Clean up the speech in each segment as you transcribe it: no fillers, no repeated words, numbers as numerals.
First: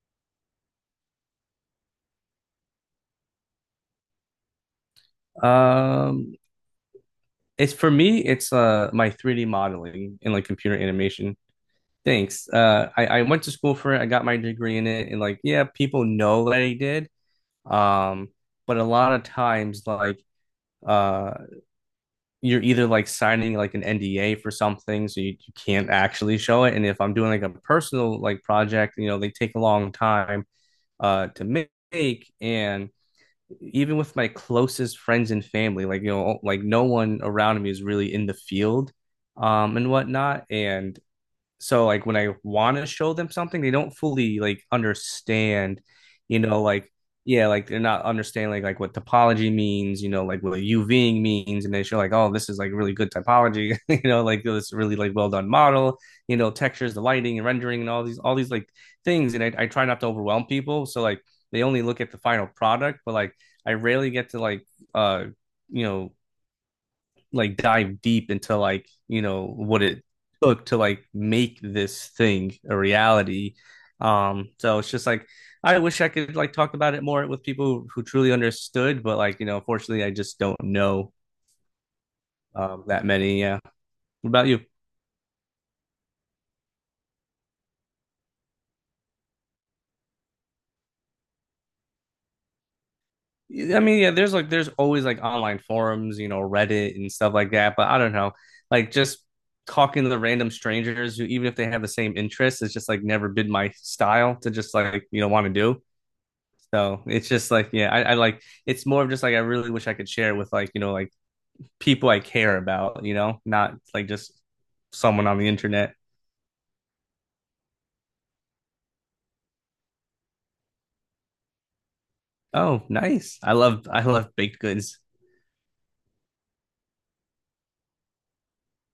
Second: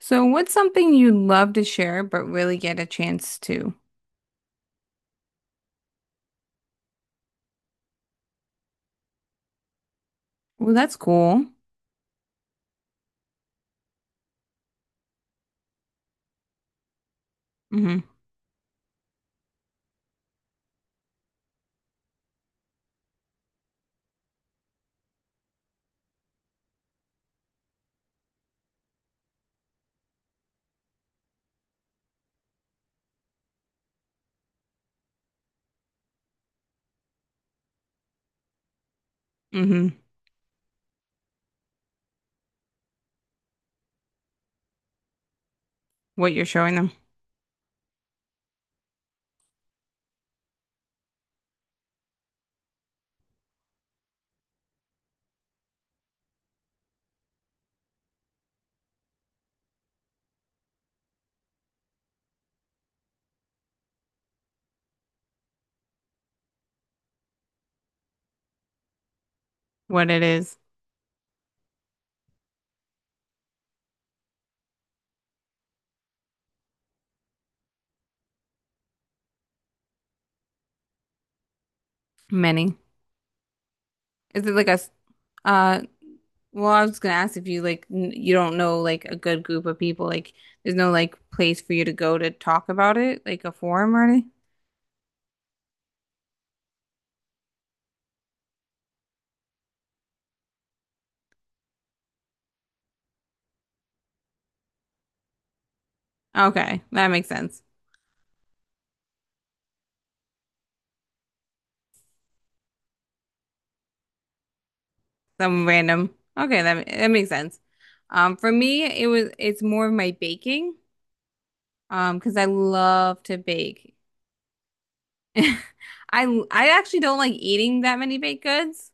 So, what's something you'd love to share but really get a chance to? Um, it's for me, it's my 3D modeling and like Well, computer that's animation. cool. Thanks. I went to school for it. I got my degree in it, and like, yeah, people know that I did. Mhm. Um, but a lot of times, like, uh, you're either like signing like an NDA for something, so you can't actually show it. And if I'm doing like a personal like project, you know, they take a long time to make, and even with my closest friends and family, like you know, like no one around me is really in the field, and Mhm. whatnot. And so like when I want to show them something, they don't fully like understand, What you you're know, showing like them, yeah, like they're not understanding like what topology means, you know, like what UVing means, and they show like oh this is like really good typology, you know, like "Oh, this really like well done model, you know, textures, the lighting and rendering and all these like things, and I try not to overwhelm people, so like they only look at the final product, but like I rarely get to like uh you know like dive deep into like you know what it what it is. took to like make this thing a reality so it's just like I wish I could like talk about it more with people who truly understood but like you know unfortunately I just don't know Many. That many. Yeah. What Is about it you? like a s- uh well, I was gonna ask if you like n you don't know like a good group of people, like there's no like place for you to go to talk about it, like a Yeah, I forum mean or yeah anything? there's like there's always like online forums you know Reddit and stuff like that but I don't know like just talking to the random strangers who even if they have the same interests it's just like never been my style to just like you know want to do. Okay, So that makes it's just sense. like, yeah, I like it's more of just like I really wish I could share with like, you know, like people I care about, you know, not like just someone on the Some internet. random. Okay, that makes sense. For me, it's more of my baking, because I Oh, love to nice. I love bake. I love baked goods. I actually don't like eating that many baked goods.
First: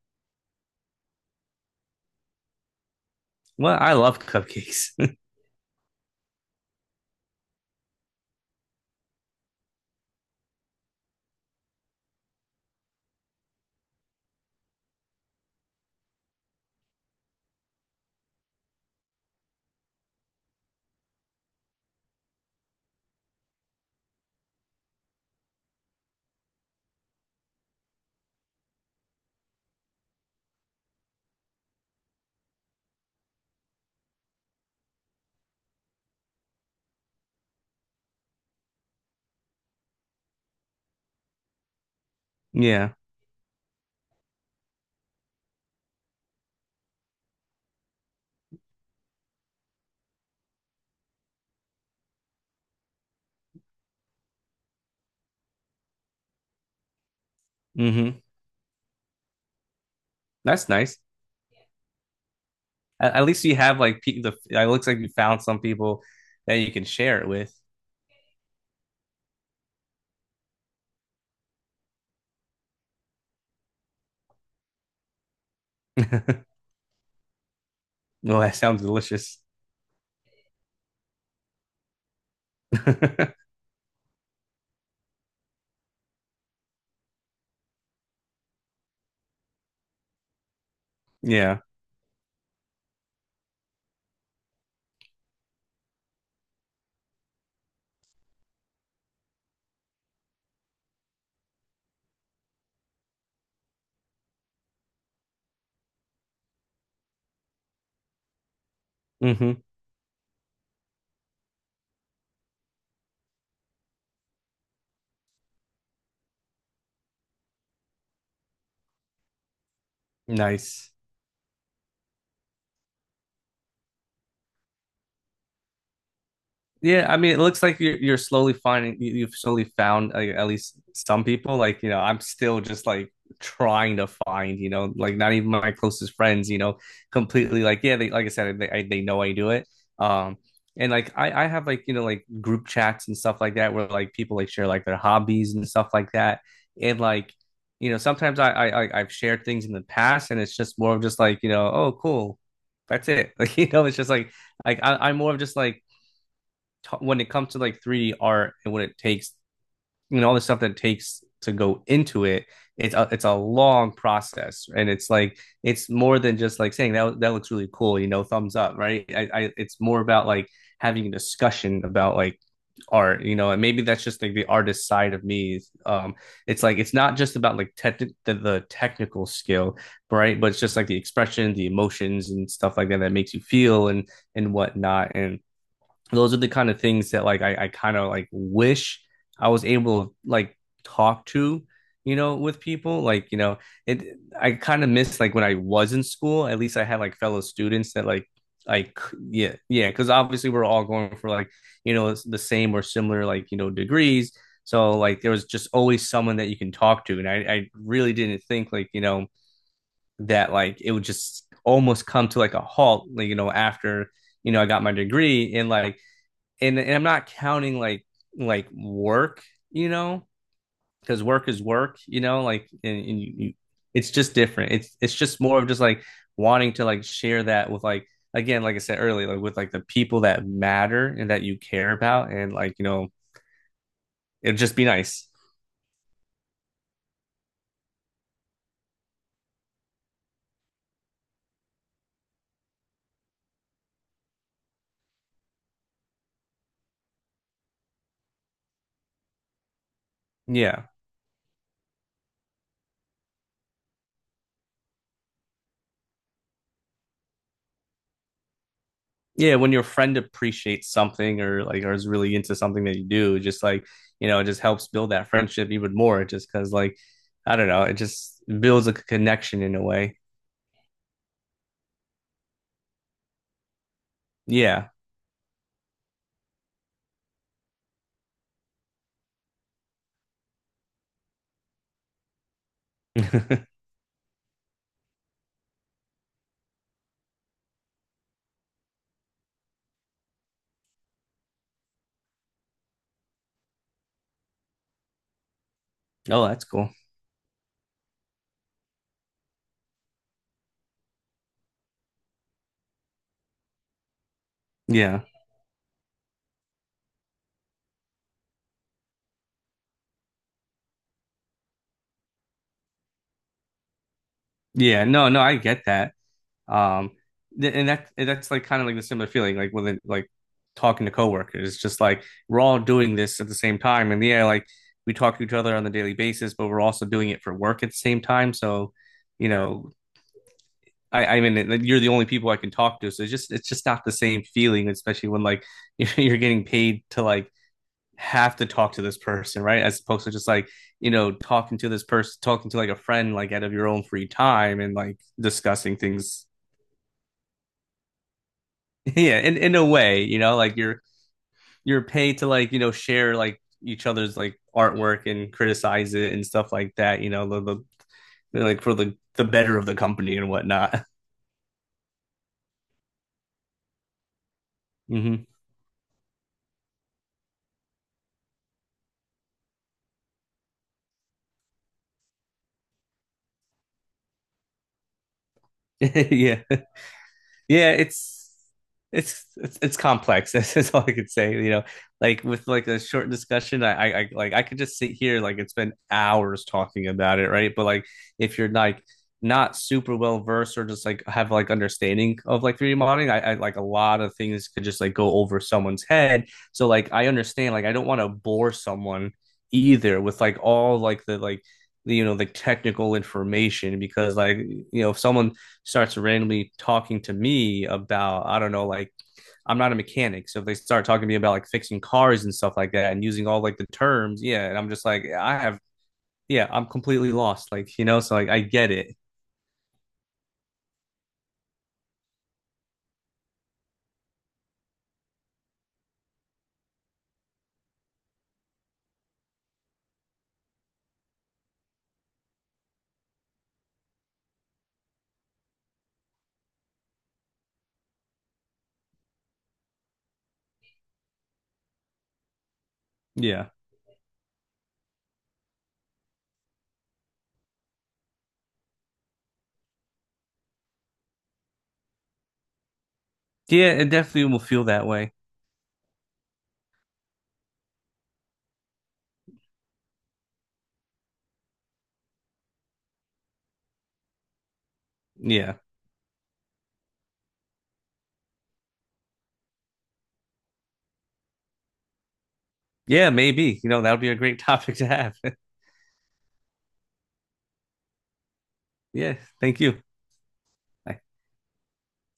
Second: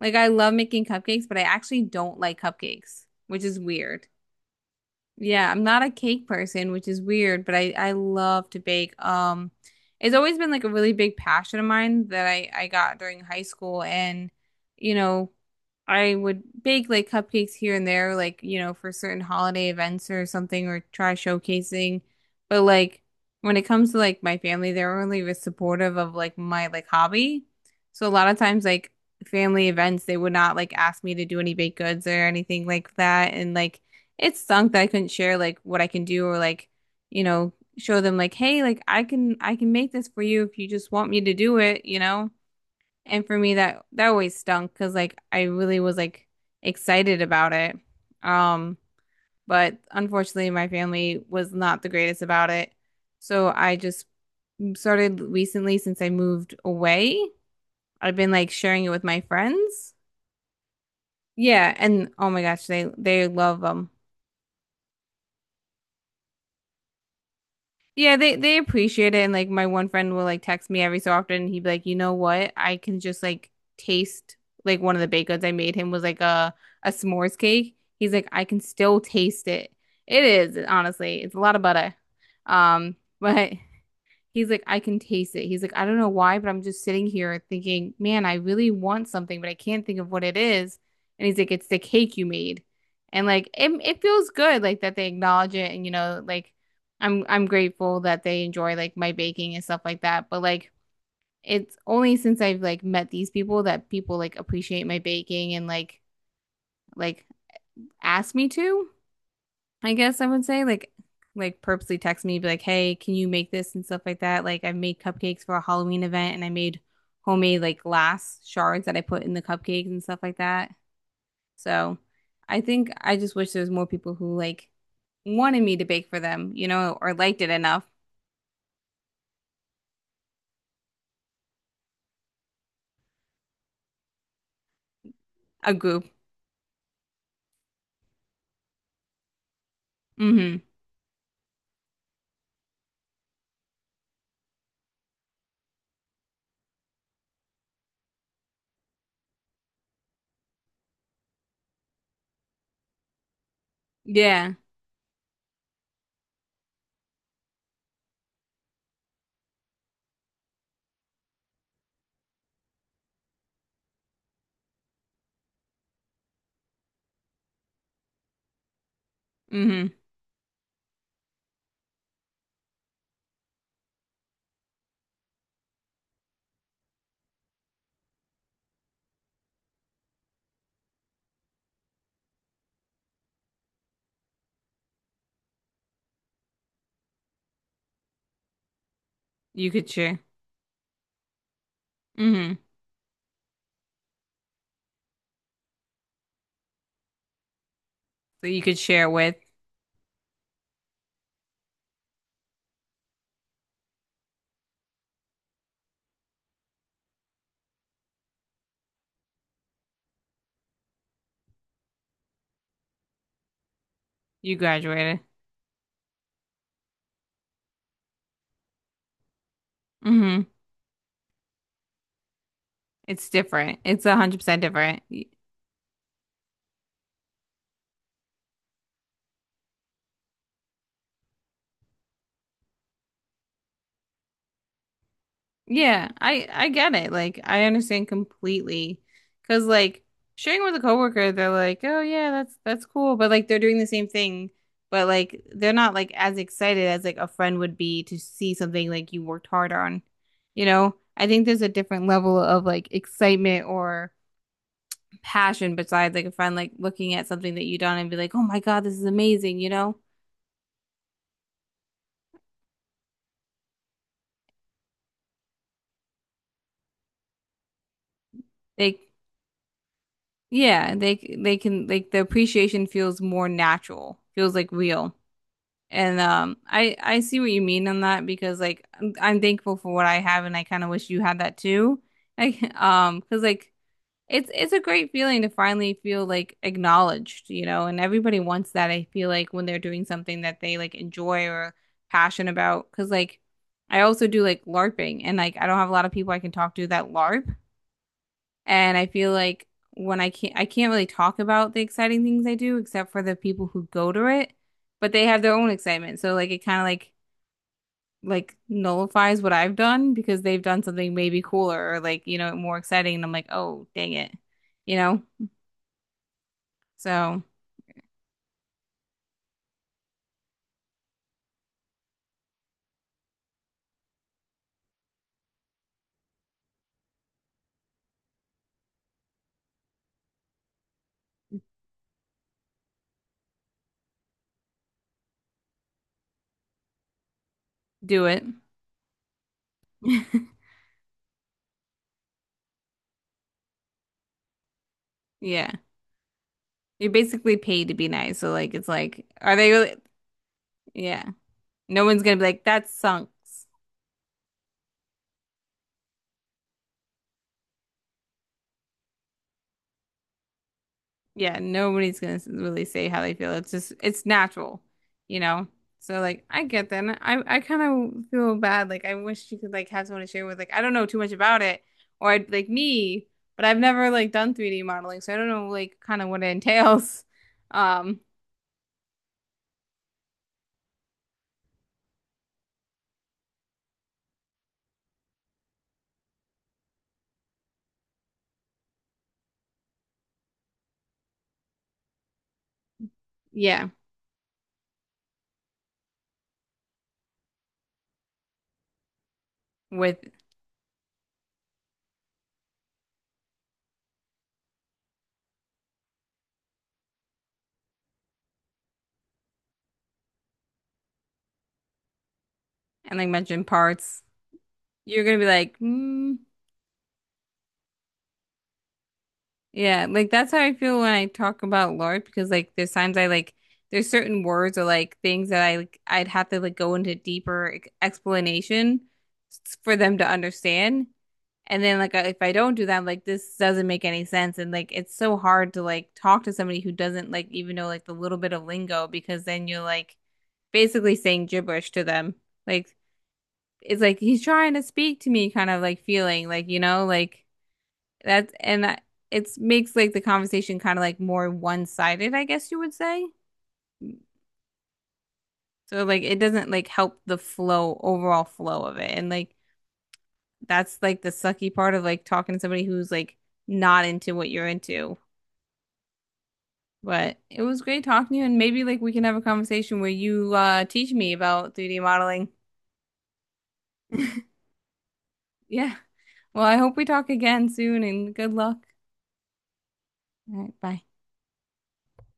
Like I love making cupcakes, but I actually don't like cupcakes, which is Well, I weird. love cupcakes. Yeah, I'm not a cake person, which is weird, but I love to bake. It's always been like a really big passion of mine that I got during high school, and you know, I would bake like cupcakes here and there, like you know, for certain holiday events or something, or try showcasing. But like when it comes to like my family, they're really supportive of like my like hobby. So a lot of times, like family events, they would not like ask me to do any baked goods or anything like that, and like it stunk that I couldn't share like what I can do or like, you know, show them like, hey, like I can make this for you if you just want me to do it, you know? Yeah. And for me that always stunk because like I really was like excited about it. Um, but unfortunately my family was not the greatest about it. So I just started recently since I moved away. I've Mm-hmm. been like sharing it with my friends. That's nice. Yeah, and oh my gosh, they At they least you love have them. like the it looks like you found some people that you can share it with. Yeah, they appreciate it and like my one friend will like text me every so often and he'd be like, "You know what? I can just like taste like one of the baked goods I made him was like Well, a s'mores cake." He's like, "I that can sounds still delicious. taste it." It is, honestly. It's a lot of butter. But he's like, I can taste it. He's like, I don't know why, but I'm just sitting here thinking, man, I really want something, but I can't think of what it is. And he's like, Yeah. it's the cake you made. And like it feels good like that they acknowledge it and you know, like I'm grateful that they enjoy like my baking and stuff like that. But like it's only since I've like met these people that people like appreciate my baking and like ask me to. Mm-hmm. I guess I would say like purposely text me be like, "Hey, can you make this and stuff like that?" Like I made cupcakes for a Halloween event and I made homemade like glass shards that I put in the cupcakes and stuff like that. Nice. So, I think I just wish there was more people who like wanted me to bake for them, you know, Yeah, or I mean, it liked it looks like enough. you're slowly finding you've slowly found like, at least some people. Like, you know, I'm still just like trying to find, you know, like not even A my group. closest friends, you know, completely like yeah, they like I said, they know I do it. Um, Mm-hmm. and like I have like you know like group chats and stuff like that where like people like share like their hobbies and stuff like that. And like you know, sometimes I've shared things in the past, and it's just more of just like you know, oh cool, that's it. Like you know, it's just Yeah. like I'm more of just like when it comes to like 3D art and what it takes, you know, all the stuff that it takes to go into it, it's a long process, and it's like it's more than just like saying that that looks really cool, you know, thumbs up, right? I it's Mm-hmm. more about like having a discussion about like art you know and maybe that's just like the artist side of me it's like it's not just about like tech the technical skill right but it's just like the expression the emotions and stuff like that that makes you feel and whatnot and those are the kind of things that like I kind of like wish I was You could able to share. like talk to, you know, Mm-hmm. with people. Like, you know, it I kind of miss like when I was in school, at least I had like fellow students that So you could like share with yeah, yeah, because obviously we're all going for like, you know, the same or similar like, you know, degrees. So like there was just always someone that you can talk to. And I really didn't think like, you know, that like it would just almost come to like a halt, like, you know, after, you you know, I got my graduated. degree and like and I'm not counting like work, you know, Mm-hmm. because work is work, you know, like and It's different. It's it's a just hundred percent different. Different. It's just more of just like wanting to like share that with like again, like I said earlier, like with like the people that matter and that you care about, and like you know, it'd just be nice. Yeah, I get it. Like I understand completely. 'Cause like sharing with a coworker, they're like, "Oh yeah, that's cool." But like they're doing the same thing, but like they're not like as excited as like a friend would be to see something like you worked hard on. You Yeah, know? I think there's a different level of like excitement or passion besides like a friend like looking at something that you done and be like, "Oh my God, this is yeah. amazing," you When your know? friend appreciates something or like or is really into something that you do, just like you know, it just helps build that friendship even more. Just because like I don't know, it just builds a Like connection in a way. yeah, they can like the appreciation feels more natural, feels like Yeah, real. And I see what you mean on that because like I'm thankful for what I have, and I kind of wish you had that too. Like because oh, like it's a great feeling to finally feel like acknowledged, you know. And everybody wants that. I feel like when they're doing something that they like enjoy or passionate about, because like I also do like LARPing, and like I don't have a lot of people I can that's talk to cool. that LARP. And I feel like when I can't really talk about the exciting things I do except for the people who go to it, but Yeah. they have their own excitement. So like it kind of like nullifies what I've done because they've done something maybe cooler or like, you know, more exciting. And I'm like, oh, dang it, you Yeah. know? No, no, I get that. Um, So and that and that's like kind of like the similar feeling, like with like talking to coworkers. It's just like we're all doing this at the same time, and yeah, like we talk to each other on a daily basis, but we're also doing it for work at the same time. So, you know, I mean, like, you're the only people I can talk to, so it's just not the same feeling, especially when like you're getting paid to like do it. have to talk to this person, right? As opposed to just like, you know, talking to this person, talking to like a friend, like out of your own free time and like Yeah. discussing things. You're basically paid to be nice. So like it's like Yeah, are in, they in a really way, you know, like you're yeah. you're No one's gonna paid be to like, like, you that know, share like sucks. each other's like artwork and criticize it and stuff like that, you know, the like for the better of the company and whatnot. Yeah, nobody's gonna really say how they feel. It's just it's natural, you Mm-hmm. know? So like I get that. And I kind of feel bad. Like I wish you could like have someone to share with. Like I don't know too much about it or I'd like me, but I've never like done 3D modeling, so I don't know like kind of what it Yeah. entails. Yeah, Um it's it's complex. This is all I could say. You know, like with like a short discussion, I like I could just sit here like and spend hours talking about it, right? But like if you're like not super well versed or just like have like understanding of like 3D modeling, I like a yeah, lot of things could just like go over someone's head. So like I understand, like I don't want to bore someone with either with like all like the, you know the technical information because like you know if someone starts randomly talking to me about I don't know like I'm not a mechanic, so if they start talking to me about like fixing cars and stuff like that and and like using all mentioned like the parts. terms, yeah, and I'm just You're like gonna be I like, have hmm. yeah, I'm completely lost, like you know, so like I get it, Yeah, like that's how I feel when I talk about Lord because like there's times I like there's certain words or like things that I like I'd have to like go into deeper explanation for them to understand. And then like if I don't do that, I'm like this doesn't make any sense and like it's so hard to like talk to somebody who doesn't like even know like the little bit of lingo because then you're like basically saying gibberish to them. Like yeah, it's like he's trying to speak to me kind of like feeling like you know like that's and it's makes like the conversation kind of like more one-sided, I guess you would say. yeah, it definitely will feel that way, So like it doesn't like help the flow, overall flow of it. And like that's like the sucky part of like talking to somebody who's like not into what you're into. yeah, But it was great talking to you and maybe like we can have a conversation where you teach me about 3D modeling. yeah, maybe you know that would be a great topic to have, Yeah. Well, I hope we talk again soon and good luck. yeah, thank you. All right, bye.